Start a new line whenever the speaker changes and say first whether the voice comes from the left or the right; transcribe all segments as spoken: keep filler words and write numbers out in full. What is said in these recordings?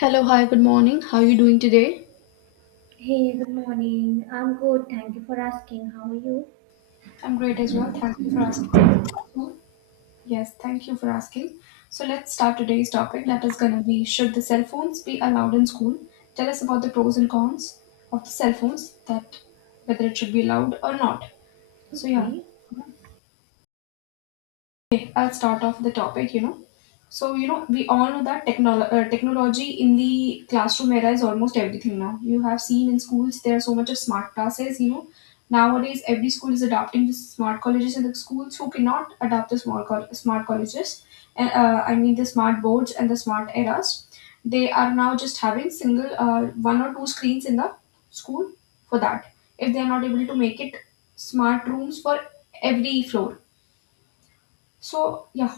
left: Hello, hi, good morning. How are you doing today?
right: Hey, good morning. I'm good. Thank you for asking. How are you?
left: I'm great as well. Thank you for asking. So, yes, thank you for asking. So, let's start today's topic that is going to be, should the cell phones be allowed in school? Tell us about the pros and cons of the cell phones, that whether it should be allowed or not. So, yeah,
right: Okay.
left: I'll start off the topic, you know. So, you know, we all know that technolo- uh, technology in the classroom era is almost everything now. You have seen in schools there are so much of smart classes, you know. Nowadays, every school is adopting the smart colleges, and the schools who cannot adopt the small col- smart colleges, and uh, I mean the smart boards and the smart eras, they are now just having single uh, one or two screens in the school for that. If they are not able to make it smart rooms for every floor, so yeah,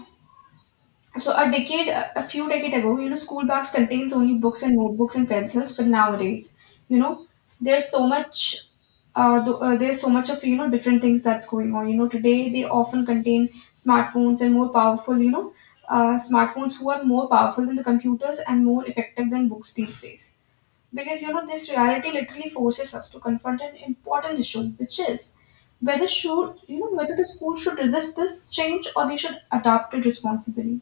left: so a decade, a few decade ago, you know, school bags contains only books and notebooks and pencils. But nowadays, you know, there's so much, uh, th- uh, there's so much of, you know, different things that's going on. You know, today they often contain smartphones and more powerful, you know, uh, smartphones who are more powerful than the computers and more effective than books these days. Because, you know, this reality literally forces us to confront an important issue, which is whether, should, you know, whether the school should resist this change or they should adapt it responsibly.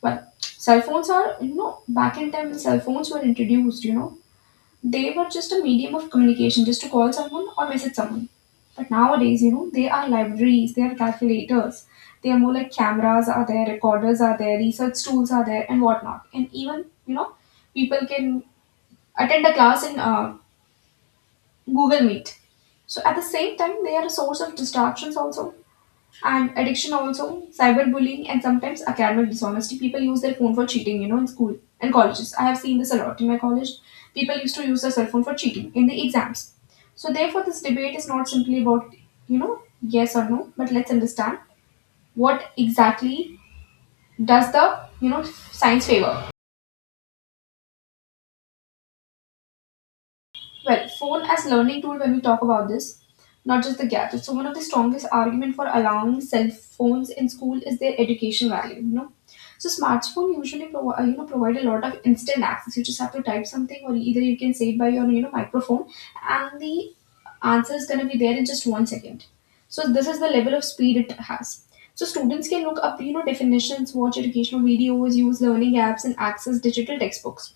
left: But cell phones are, you know, back in time when cell phones were introduced, you know, they were just a medium of communication, just to call someone or message someone. But nowadays, you know, they are libraries, they are calculators, they are more like cameras are there, recorders are there, research tools are there, and whatnot. And even, you know, people can attend a class in uh, Google Meet. So at the same time, they are a source of distractions also. And addiction also, cyberbullying, and sometimes academic dishonesty. People use their phone for cheating, you know, in school and colleges. I have seen this a lot in my college. People used to use their cell phone for cheating in the exams. So, therefore, this debate is not simply about, you know, yes or no, but let's understand what exactly does the, you know, science favor. Well, phone as learning tool when we talk about this, not just the gadget. So one of the strongest argument for allowing cell phones in school is their education value, you know. So smartphone usually provi- uh, you know, provide a lot of instant access. You just have to type something, or either you can say it by your, you know, microphone, and the answer is going to be there in just one second. So this is the level of speed it has. So students can look up, you know, definitions, watch educational videos, use learning apps, and access digital textbooks.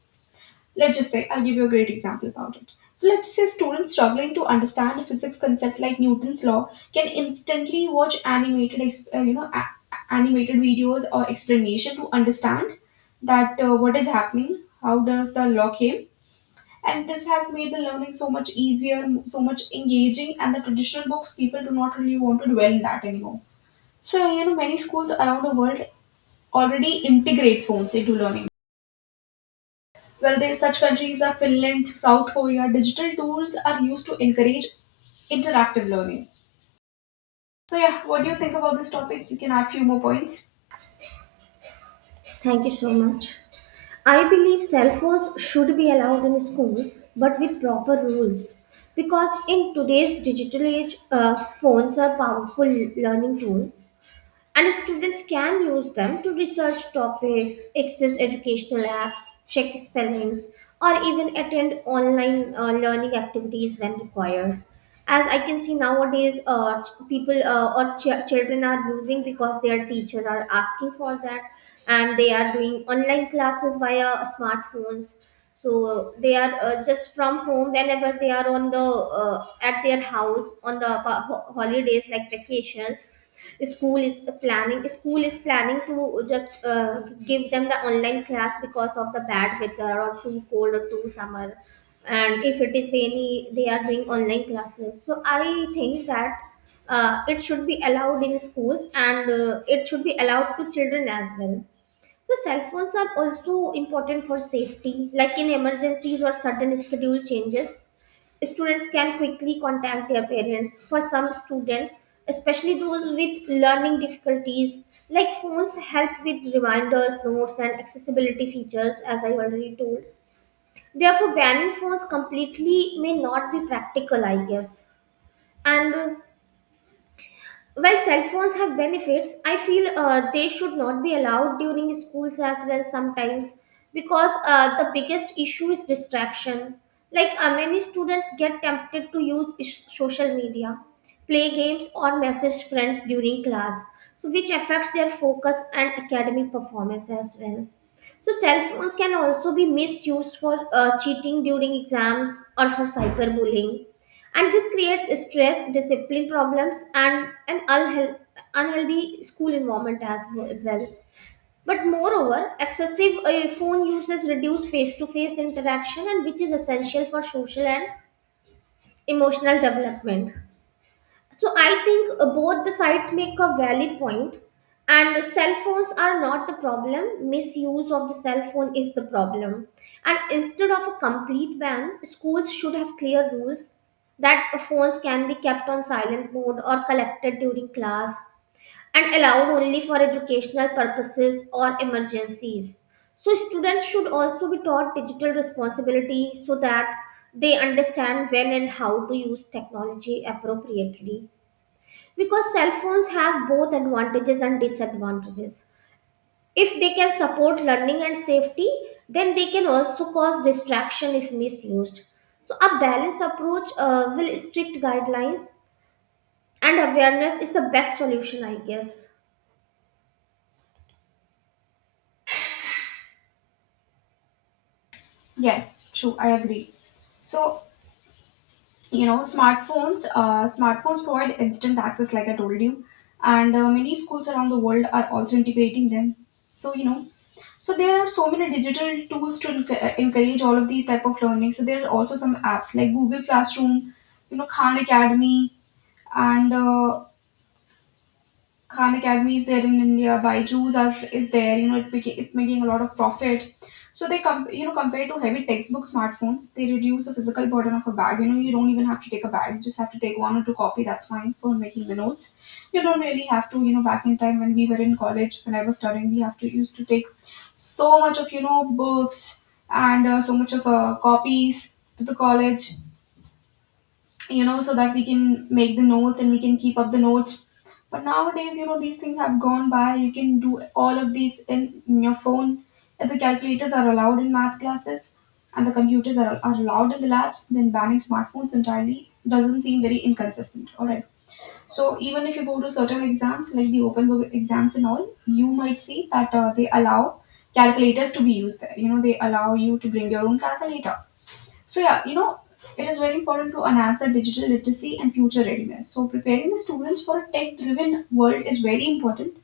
left: Let's just say, I'll give you a great example about it. So, let's say students struggling to understand a physics concept like Newton's law can instantly watch animated, ex- uh, you know, a- a- animated videos or explanation to understand that uh, what is happening, how does the law came, and this has made the learning so much easier, so much engaging, and the traditional books people do not really want to dwell in that anymore. So, you know, many schools around the world already integrate phones into learning. Well, they, such countries are Finland, South Korea. Digital tools are used to encourage interactive learning. So, yeah, what do you think about this topic? You can add few more points.
right: Thank you so much. I believe cell phones should be allowed in schools, but with proper rules. Because in today's digital age, uh, phones are powerful learning tools. And students can use them to research topics, access educational apps, check spellings, or even attend online uh, learning activities when required. As I can see nowadays, uh, ch- people uh, or ch- children are using because their teacher are asking for that, and they are doing online classes via smartphones. So they are uh, just from home whenever they are on the uh, at their house on the uh, ho- holidays like vacations, school is planning school is planning to just uh, give them the online class because of the bad weather or too cold or too summer, and if it is rainy they are doing online classes. So I think that uh, it should be allowed in schools and uh, it should be allowed to children as well. So cell phones are also important for safety, like in emergencies or sudden schedule changes. Students can quickly contact their parents. For some students, especially those with learning difficulties, like, phones help with reminders, notes, and accessibility features, as I already told. Therefore, banning phones completely may not be practical, I guess. And uh, while cell phones have benefits, I feel uh, they should not be allowed during schools as well sometimes, because uh, the biggest issue is distraction. Like, uh, many students get tempted to use ish- social media, play games, or message friends during class, so which affects their focus and academic performance as well. So cell phones can also be misused for uh, cheating during exams or for cyberbullying, and this creates stress, discipline problems, and an unheal- unhealthy school environment as w- well. But moreover, excessive uh, phone uses reduce face to face interaction, and which is essential for social and emotional development. So I think uh, both the sides make a valid point, and cell phones are not the problem. Misuse of the cell phone is the problem, and instead of a complete ban, schools should have clear rules that phones can be kept on silent mode or collected during class and allowed only for educational purposes or emergencies. So students should also be taught digital responsibility so that they understand when and how to use technology appropriately, because cell phones have both advantages and disadvantages. If they can support learning and safety, then they can also cause distraction if misused. So, a balanced approach uh, will strict guidelines and awareness is the best solution, I guess.
left: Yes, true, I agree. So, you know, smartphones, uh, smartphones provide instant access, like I told you, and uh, many schools around the world are also integrating them. So, you know, so there are so many digital tools to enc- uh, encourage all of these type of learning. So there are also some apps like Google Classroom, you know, Khan Academy, and uh, Khan Academy is there in India, Byju's are, is there, you know, it beca- it's making a lot of profit. So they com, you know, compared to heavy textbook smartphones, they reduce the physical burden of a bag. You know, you don't even have to take a bag; you just have to take one or two copy. That's fine for making the notes. You don't really have to, you know, back in time when we were in college, when I was studying, we have to used to take so much of, you know, books and uh, so much of uh, copies to the college, you know, so that we can make the notes and we can keep up the notes. But nowadays, you know, these things have gone by. You can do all of these in, in your phone. If the calculators are allowed in math classes and the computers are, are allowed in the labs, then banning smartphones entirely doesn't seem very inconsistent. All right. So even if you go to certain exams, like the open book exams and all, you might see that uh, they allow calculators to be used there. You know, they allow you to bring your own calculator. So, yeah, you know, it is very important to enhance the digital literacy and future readiness. So, preparing the students for a tech driven world is very important.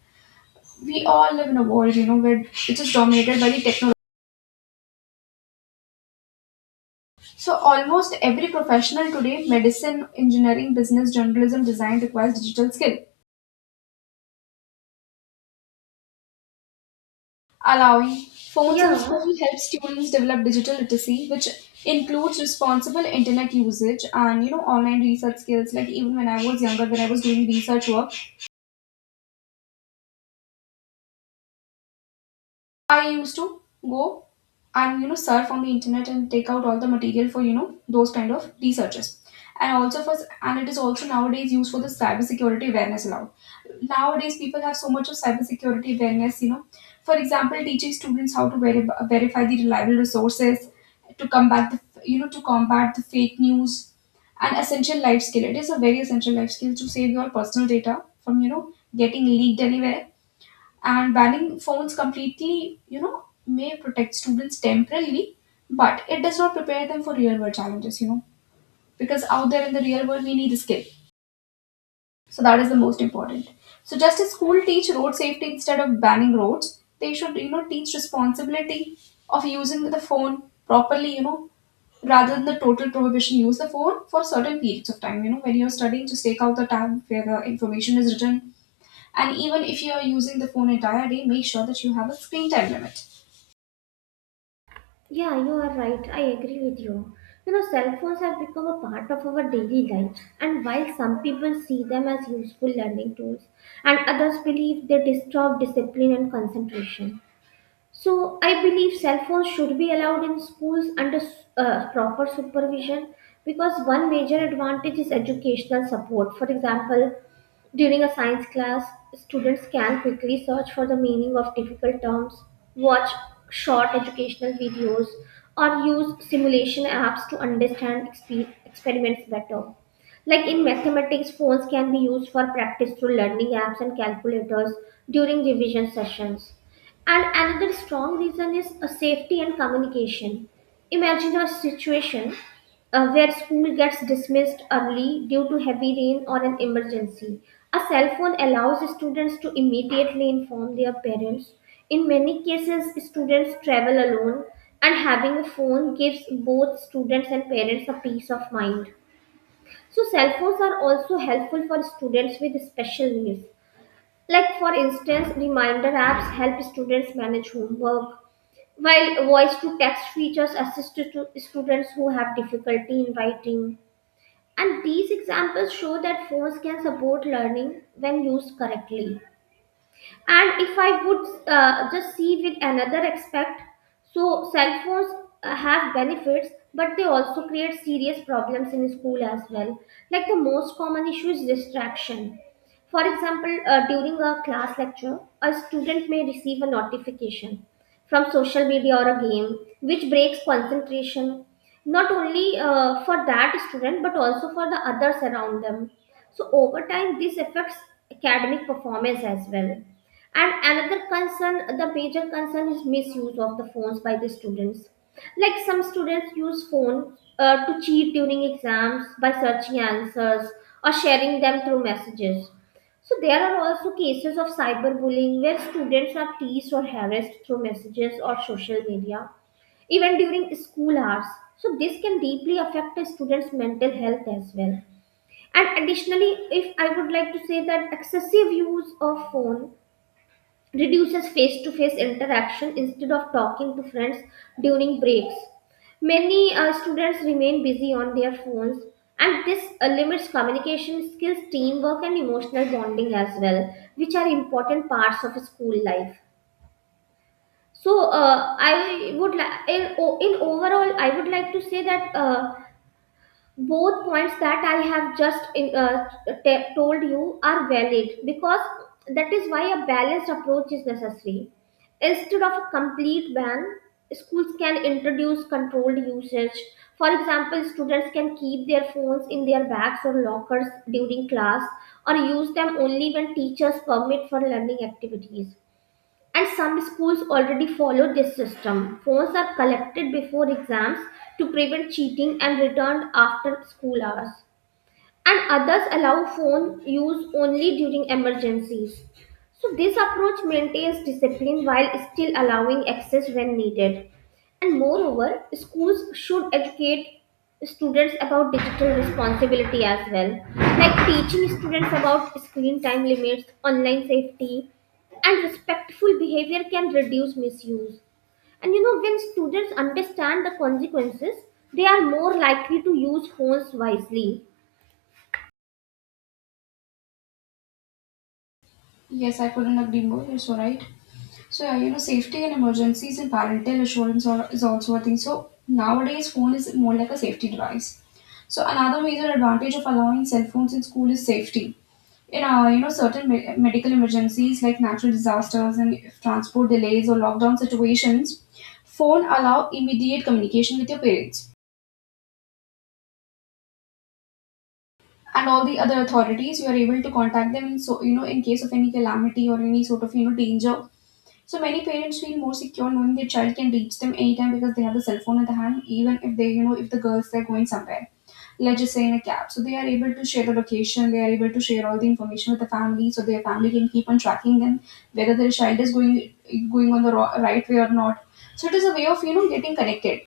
left: We all live in a world, you know, where it is dominated by the technology. So, almost every professional today, medicine, engineering, business, journalism, design, requires digital skill. Allowing phones in school
right: Yeah,
left: helps students develop digital literacy, which includes responsible internet usage and, you know, online research skills. Like even when I was younger, when I was doing research work, I used to go and, you know, surf on the internet and take out all the material for, you know, those kind of researches. And also for, and it is also nowadays used for the cybersecurity awareness allowed. Nowadays people have so much of cybersecurity awareness, you know, for example, teaching students how to veri- verify the reliable resources, to combat the, you know, to combat the fake news. An essential life skill, it is a very essential life skill to save your personal data from, you know, getting leaked anywhere. And banning phones completely, you know, may protect students temporarily, but it does not prepare them for real world challenges, you know, because out there in the real world we need a skill. So that is the most important. So just as school teach road safety instead of banning roads, they should, you know, teach responsibility of using the phone properly, you know, rather than the total prohibition. Use the phone for certain periods of time, you know, when you're studying just take out the tab where the information is written, and even if you are using the phone entire day, make sure that you have a screen time limit.
right: yeah, you are right. I agree with you. You know, cell phones have become a part of our daily life, and while some people see them as useful learning tools, and others believe they disturb discipline and concentration. So I believe cell phones should be allowed in schools under uh, proper supervision, because one major advantage is educational support. For example, during a science class, students can quickly search for the meaning of difficult terms, watch short educational videos, or use simulation apps to understand expe- experiments better. Like in mathematics, phones can be used for practice through learning apps and calculators during revision sessions. And another strong reason is a safety and communication. Imagine a situation uh, where school gets dismissed early due to heavy rain or an emergency. A cell phone allows students to immediately inform their parents. In many cases, students travel alone, and having a phone gives both students and parents a peace of mind. So, cell phones are also helpful for students with special needs. Like, for instance, reminder apps help students manage homework, while voice to text features assist to students who have difficulty in writing. And these examples show that phones can support learning when used correctly. And if I would uh, just see with another aspect, so cell phones uh, have benefits, but they also create serious problems in school as well. Like the most common issue is distraction. For example, uh, during a class lecture, a student may receive a notification from social media or a game, which breaks concentration, not only uh, for that student but also for the others around them. So over time this affects academic performance as well. And another concern, the major concern, is misuse of the phones by the students. Like, some students use phone uh, to cheat during exams by searching answers or sharing them through messages. So there are also cases of cyberbullying where students are teased or harassed through messages or social media, even during school hours. So this can deeply affect a student's mental health as well. And additionally, if I would like to say that excessive use of phone reduces face to face interaction. Instead of talking to friends during breaks, many uh, students remain busy on their phones, and this uh, limits communication skills, teamwork, and emotional bonding as well, which are important parts of school life. So, uh, I would like in, o- in overall, I would like to say that. Uh, both points that I have just in, uh, t- told you are valid, because that is why a balanced approach is necessary. Instead of a complete ban, schools can introduce controlled usage. For example, students can keep their phones in their bags or lockers during class, or use them only when teachers permit for learning activities. And some schools already follow this system. Phones are collected before exams to prevent cheating and returned after school hours, and others allow phone use only during emergencies. So, this approach maintains discipline while still allowing access when needed. And moreover, schools should educate students about digital responsibility as well, like teaching students about screen time limits, online safety, and respectful behavior can reduce misuse. And you know, when students understand the consequences, they are more likely to use phones wisely.
left: Yes, I couldn't agree more. You're so right. So yeah, you know, safety and emergencies and parental assurance are, is also a thing. So nowadays, phone is more like a safety device. So another major advantage of allowing cell phones in school is safety. In uh, you know, certain me- medical emergencies like natural disasters and transport delays or lockdown situations, phone allow immediate communication with your parents and all the other authorities. You are able to contact them in, so you know, in case of any calamity or any sort of, you know, danger. So many parents feel more secure knowing their child can reach them anytime because they have the cell phone at the hand. Even if they, you know, if the girls they're going somewhere, let's just say in a cab, so they are able to share the location, they are able to share all the information with the family, so their family can keep on tracking them, whether their child is going, going on the ro- right way or not. So it is a way of, you know, getting connected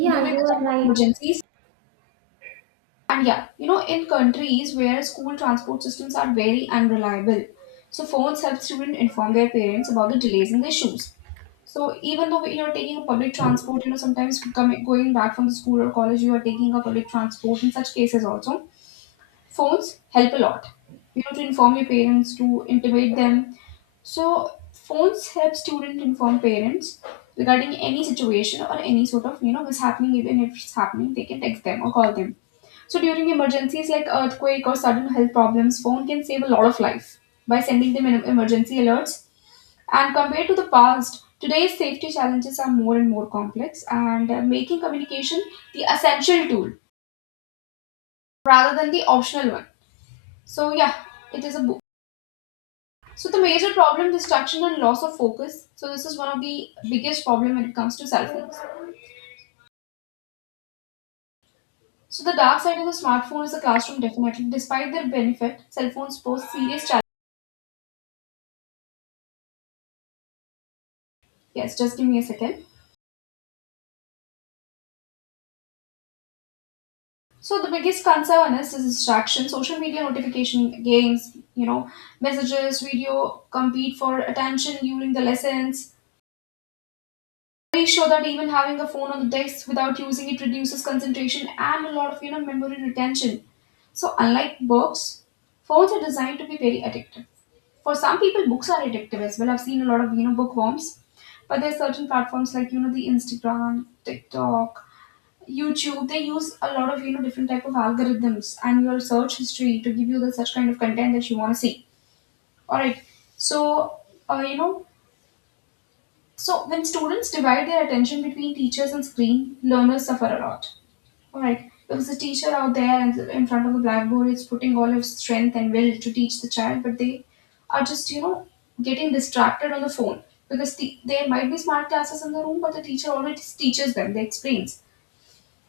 left: during
right: you
left: the
right: are
left: time of
right: right.
left: emergencies. And yeah, you know, in countries where school transport systems are very unreliable, so phones help students inform their parents about the delays in their shoes. So even though, you know, taking a public transport, you know, sometimes coming going back from the school or college, you are taking a public transport in such cases also. Phones help a lot. You know, to inform your parents, to intimate them. So phones help student inform parents regarding any situation or any sort of, you know, what's happening. Even if it's happening, they can text them or call them. So during emergencies like earthquake or sudden health problems, phone can save a lot of life by sending them em- emergency alerts. And compared to the past, today's safety challenges are more and more complex and uh, making communication the essential tool rather than the optional one. So yeah, it is a book. So the major problem distraction and loss of focus. So this is one of the biggest problem when it comes to cell phones. So the dark side of the smartphone is the classroom definitely. Despite their benefit, cell phones pose serious challenges. Yes, just give me a second. So the biggest concern is this distraction, social media notification, games, you know, messages, video compete for attention during the lessons. Studies show that even having a phone on the desk without using it reduces concentration and a lot of you know memory retention. So unlike books, phones are designed to be very addictive. For some people, books are addictive as well. I've seen a lot of you know bookworms, but there are certain platforms like you know the Instagram, TikTok, YouTube. They use a lot of you know different type of algorithms and your search history to give you the such kind of content that you want to see. All right, so uh, you know so when students divide their attention between teachers and screen, learners suffer a lot. All right, because the teacher out there and in front of the blackboard is putting all his strength and will to teach the child, but they are just you know getting distracted on the phone because the, there might be smart classes in the room, but the teacher already teaches them. They explains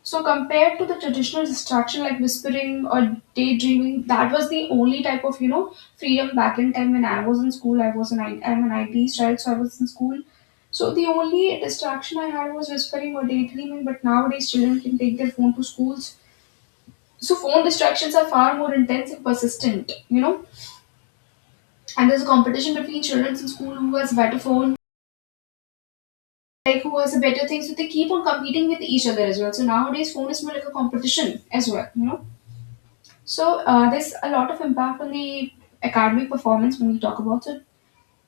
left: so compared to the traditional distraction like whispering or daydreaming, that was the only type of you know freedom back in time when I was in school. I was an I I'm an I T child, so I was in school. So the only distraction I had was whispering or daydreaming. But nowadays, children can take their phone to schools. So phone distractions are far more intense and persistent. You know, and there's a competition between children in school who has better phone, like who has a better thing. So they keep on competing with each other as well. So nowadays, phone is more like a competition as well. You know. So uh, there's a lot of impact on the academic performance when we talk about it.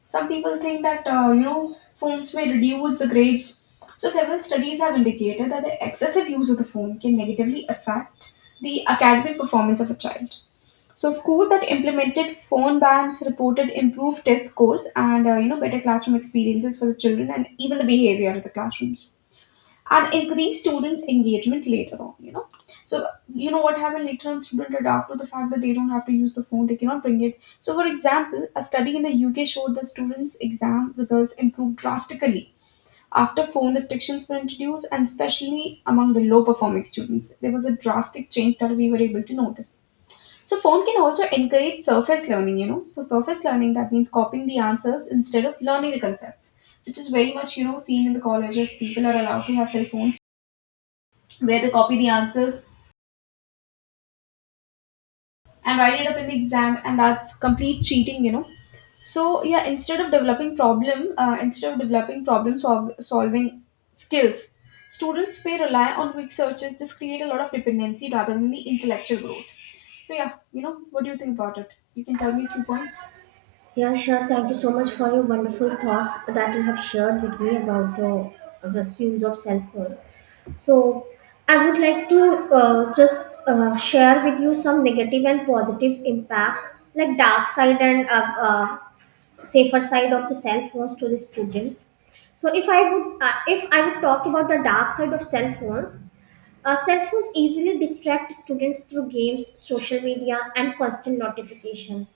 left: Some people think that uh, you know phones may reduce the grades. So several studies have indicated that the excessive use of the phone can negatively affect the academic performance of a child. So schools that implemented phone bans reported improved test scores and uh, you know better classroom experiences for the children and even the behavior of the classrooms and increase student engagement later on. You know, so you know what happened later on? Students adapt to the fact that they don't have to use the phone, they cannot bring it. So for example, a study in the UK showed that students exam results improved drastically after phone restrictions were introduced, and especially among the low performing students there was a drastic change that we were able to notice. So phone can also encourage surface learning, you know so surface learning that means copying the answers instead of learning the concepts, which is very much you know seen in the colleges. People are allowed to have cell phones where they copy the answers and write it up in the exam, and that's complete cheating, you know so yeah, instead of developing problem uh, instead of developing problem sol- solving skills, students may rely on quick searches. This create a lot of dependency rather than the intellectual growth. So yeah, you know what do you think about it? You can tell me a few points.
right: Yeah, sure. Thank you so much for your wonderful thoughts that you have shared with me about the the use of cell phone. So, I would like to uh, just uh, share with you some negative and positive impacts, like dark side and uh, uh, safer side of the cell phones to the students. So, if I would, uh, if I would talk about the dark side of cell phones, Uh, cell phones easily distract students through games, social media, and constant notification.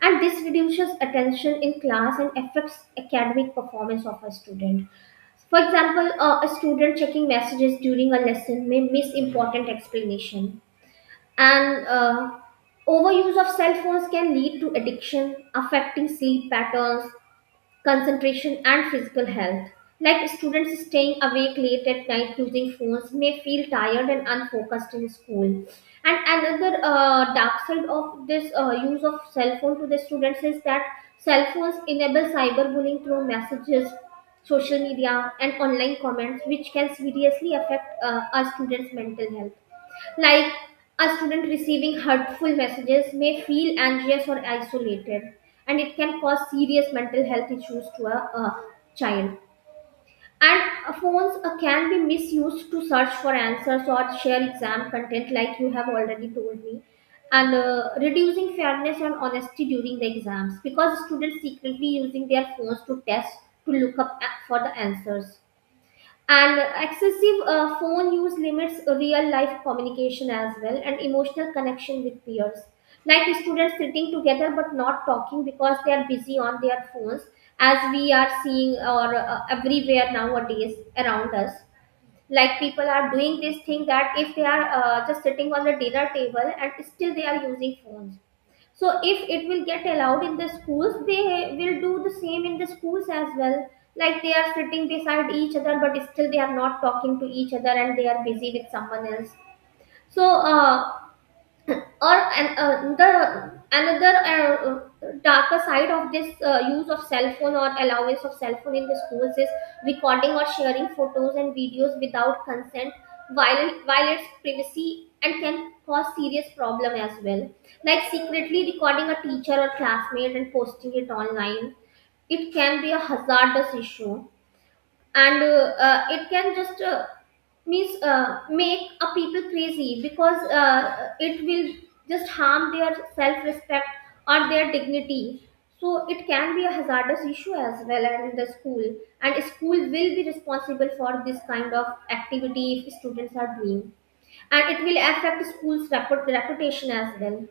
right: And this reduces attention in class and affects academic performance of a student. For example, uh, a student checking messages during a lesson may miss important explanation. And uh, overuse of cell phones can lead to addiction, affecting sleep patterns, concentration, and physical health. Like, students staying awake late at night using phones may feel tired and unfocused in school. And another uh, dark side of this uh, use of cell phone to the students is that cell phones enable cyberbullying through messages, social media, and online comments, which can seriously affect uh, our students' mental health. Like, a student receiving hurtful messages may feel anxious or isolated, and it can cause serious mental health issues to a, a child. And uh, phones uh, can be misused to search for answers or share exam content, like you have already told me, and uh, reducing fairness and honesty during the exams, because students secretly using their phones to test, to look up a- for the answers. And excessive uh, phone use limits real life communication as well, and emotional connection with peers. Like, students sitting together but not talking because they are busy on their phones, as we are seeing or uh, everywhere nowadays around us. Like, people are doing this thing that if they are uh, just sitting on the dinner table and still they are using phones, so if it will get allowed in the schools, they will do the same in the schools as well. Like, they are sitting beside each other but still they are not talking to each other and they are busy with someone else. So uh, or an, uh, the another uh, darker side of this uh, use of cell phone or allowance of cell phone in the schools is recording or sharing photos and videos without consent, while violates privacy and can cause serious problem as well. Like, secretly recording a teacher or classmate and posting it online, it can be a hazardous issue. And uh, uh, it can just uh, means uh, make a people crazy, because uh, it will just harm their self-respect or their dignity. So it can be a hazardous issue as well, and in the school, and school will be responsible for this kind of activity if students are doing, and it will affect school's reput- reputation as well.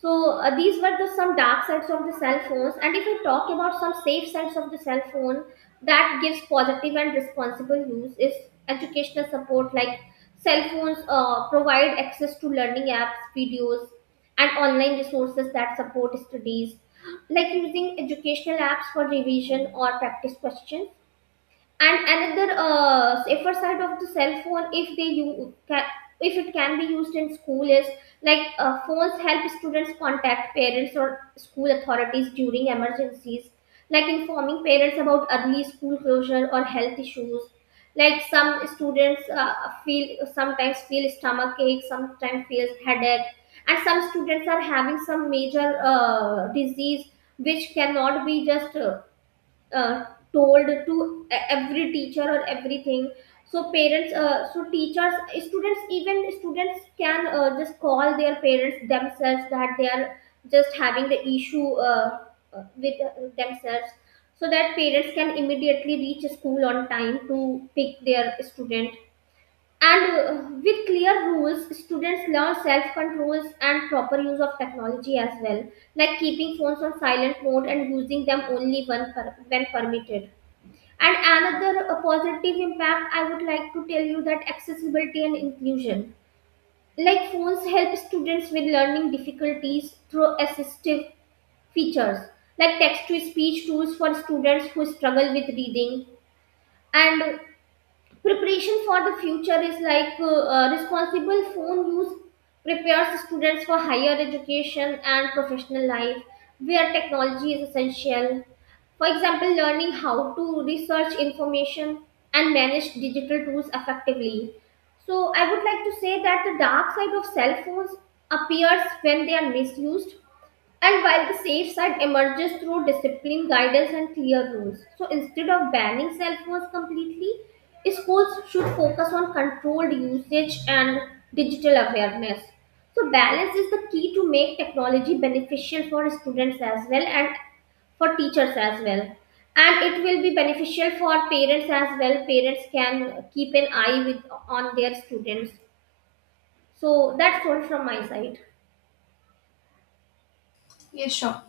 right: So uh, these were the some dark sides of the cell phones. And if I talk about some safe sides of the cell phone that gives positive and responsible use, is educational support, like cell phones uh, provide access to learning apps, videos, and online resources that support studies, like using educational apps for revision or practice questions. And another uh, safer side of the cell phone, if they you can, if it can be used in school is, like, uh, phones help students contact parents or school authorities during emergencies, like informing parents about early school closure or health issues. Like, some students uh, feel, sometimes feel stomach ache, sometimes feels headache, and some students are having some major uh, disease which cannot be just uh, uh, told to e- every teacher or everything. So parents, uh, so teachers, students, even students can uh, just call their parents themselves that they are just having the issue uh, uh, with uh, themselves, so that parents can immediately reach school on time to pick their student. And uh, with clear rules, students learn self controls and proper use of technology as well, like keeping phones on silent mode and using them only when, per- when permitted. And another uh, positive impact I would like to tell you that accessibility and inclusion. Like, phones help students with learning difficulties through assistive features, like text to speech tools for students who struggle with reading. And preparation for the future is, like, uh, uh, responsible phone use prepares students for higher education and professional life where technology is essential. For example, learning how to research information and manage digital tools effectively. So, I would like to say that the dark side of cell phones appears when they are misused, and while the safe side emerges through discipline, guidance, and clear rules. So instead of banning cell phones completely, schools should focus on controlled usage and digital awareness. So balance is the key to make technology beneficial for students as well and for teachers as well. And it will be beneficial for parents as well. Parents can keep an eye with on their students. So that's all from my side.
left: Yes, sure.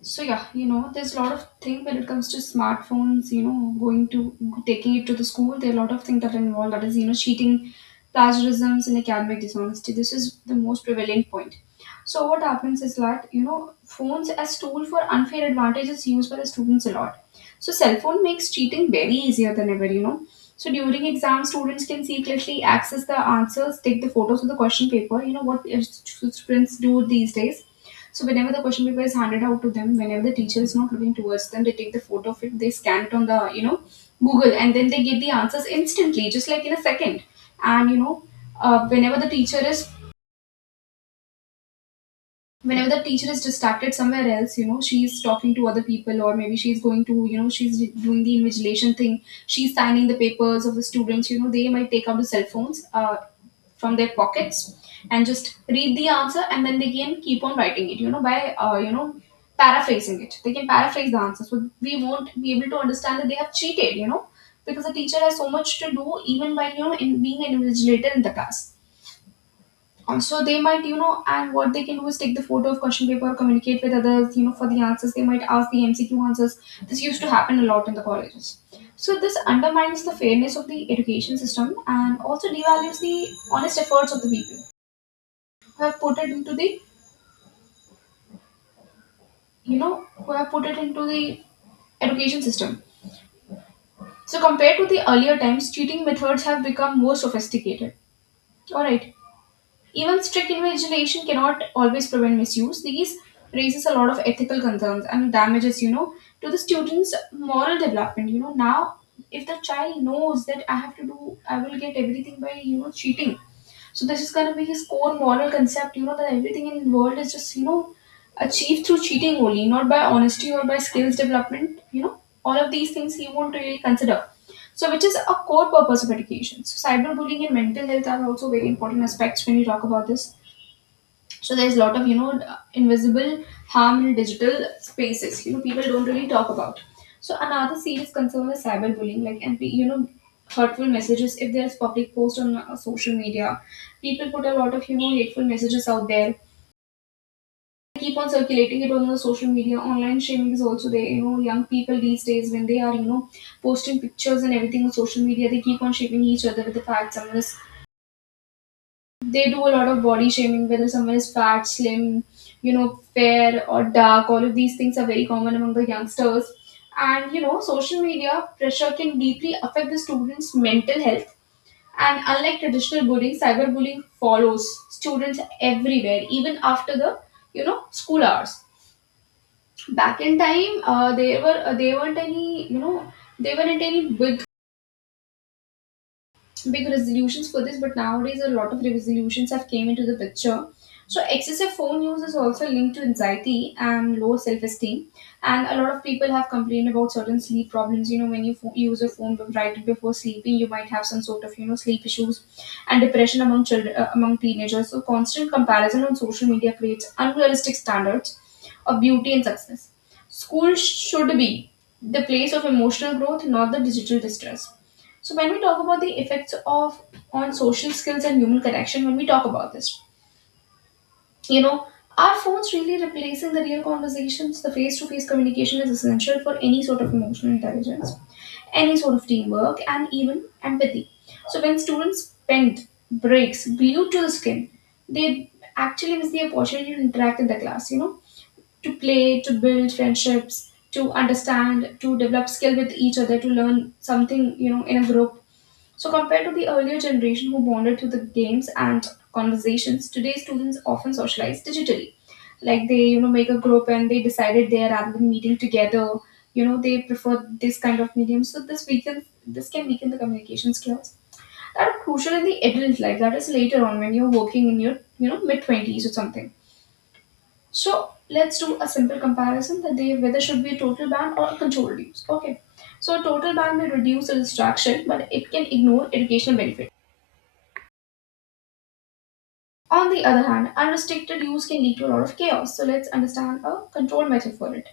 left: So yeah, you know, there's a lot of thing when it comes to smartphones. You know, going to taking it to the school. There are a lot of things that are involved. That is, you know, cheating, plagiarisms, and academic dishonesty. This is the most prevalent point. So what happens is that you know, phones as tool for unfair advantage is used by the students a lot. So cell phone makes cheating very easier than ever. You know. So during exams, students can secretly access the answers, take the photos of the question paper. You know what students do these days? So whenever the question paper is handed out to them, whenever the teacher is not looking towards them, they take the photo of it, they scan it on the you know Google, and then they get the answers instantly, just like in a second. And you know, uh, whenever the teacher is whenever the teacher is distracted somewhere else, you know, she's talking to other people, or maybe she's going to, you know she's doing the invigilation thing, she's signing the papers of the students. You know, they might take out the cell phones uh, from their pockets and just read the answer, and then they can keep on writing it, you know, by uh, you know paraphrasing it. They can paraphrase the answer, so we won't be able to understand that they have cheated, you know, because the teacher has so much to do even by you know in being an invigilator in the class. Uh, so they might, you know and what they can do is take the photo of question paper, communicate with others, you know, for the answers. They might ask the MCQ answers. This used to happen a lot in the colleges. So this undermines the fairness of the education system and also devalues the honest efforts of the people who have put it into the, you know who have put it into the education system. So compared to the earlier times, cheating methods have become more sophisticated. All right. Even strict invigilation cannot always prevent misuse. These raises a lot of ethical concerns and damages, you know, to the student's moral development. You know, now if the child knows that I have to do, I will get everything by, you know, cheating. So this is gonna be his core moral concept, you know, that everything in the world is just, you know, achieved through cheating only, not by honesty or by skills development, you know. All of these things he won't really consider. So, which is a core purpose of education. So, cyberbullying and mental health are also very important aspects when you talk about this. So, there's a lot of you know invisible harm in digital spaces. You know, people don't really talk about. So, another serious concern is cyberbullying, like, and you know, hurtful messages. If there's public post on uh, social media, people put a lot of you know hateful messages out there, keep on circulating it on the social media. Online shaming is also there. You know, young people these days, when they are, you know, posting pictures and everything on social media, they keep on shaming each other with the fact someone is, they do a lot of body shaming, whether someone is fat, slim, you know, fair or dark. All of these things are very common among the youngsters. And you know, social media pressure can deeply affect the students mental health, and unlike traditional bullying, cyberbullying follows students everywhere, even after the, you know school hours. Back in time, uh, there were uh, there weren't any, you know they weren't any big big resolutions for this, but nowadays a lot of resolutions have came into the picture. So excessive phone use is also linked to anxiety and low self-esteem, and a lot of people have complained about certain sleep problems. You know, when you pho- use a phone right before sleeping, you might have some sort of you know sleep issues and depression among children, uh, among teenagers. So constant comparison on social media creates unrealistic standards of beauty and success. School should be the place of emotional growth, not the digital distress. So when we talk about the effects of on social skills and human connection, when we talk about this, you know, are phones really replacing the real conversations? The face-to-face communication is essential for any sort of emotional intelligence, any sort of teamwork, and even empathy. So when students spend breaks glued to the screen, they actually miss the opportunity to interact in the class. You know, to play, to build friendships, to understand, to develop skill with each other, to learn something. You know, in a group, so, compared to the earlier generation who bonded through the games and conversations, today students often socialize digitally. Like they, you know, make a group and they decided there rather than meeting together. You know, they prefer this kind of medium. So this weakens, this can weaken the communication skills that are crucial in the adult life. That is later on when you're working in your, you know, mid twenties or something. So let's do a simple comparison that they whether should be a total ban or a controlled use. Okay. So a total ban may reduce the distraction, but it can ignore educational benefits. On the other hand, unrestricted use can lead to a lot of chaos, so let's understand a control method for it.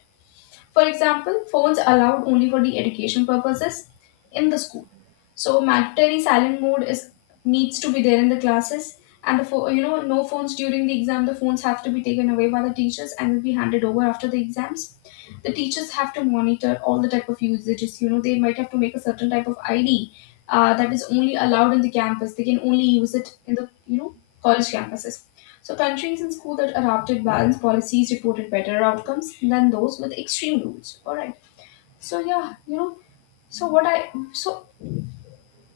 left: For example, phones allowed only for the education purposes in the school. So mandatory silent mode is needs to be there in the classes, and the pho- you know no phones during the exam. The phones have to be taken away by the teachers and will be handed over after the exams. The teachers have to monitor all the type of usages. You know, they might have to make a certain type of I D uh, that is only allowed in the campus. They can only use it in the you know college campuses. So, countries and schools that adopted balanced policies reported better outcomes than those with extreme rules. All right. So yeah, you know. So what I so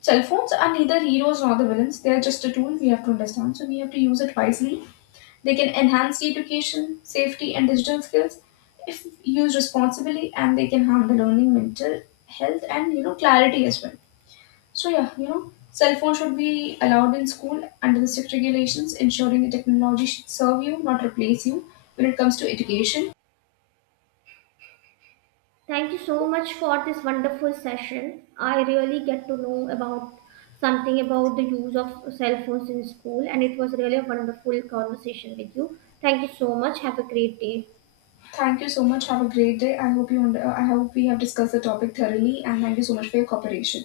left: cell phones are neither heroes nor the villains. They are just a tool we have to understand. So we have to use it wisely. They can enhance the education, safety, and digital skills if used responsibly, and they can harm the learning, mental health, and you know clarity as well. So yeah, you know, cell phone should be allowed in school under the strict regulations, ensuring the technology should serve you, not replace you. When it comes to education,
right: Thank you so much for this wonderful session. I really get to know about something about the use of cell phones in school, and it was really a wonderful conversation with you. Thank you so much. Have a great day.
left: thank you so much. Have a great day. I hope you. und- uh, I hope we have discussed the topic thoroughly, and thank you so much for your cooperation.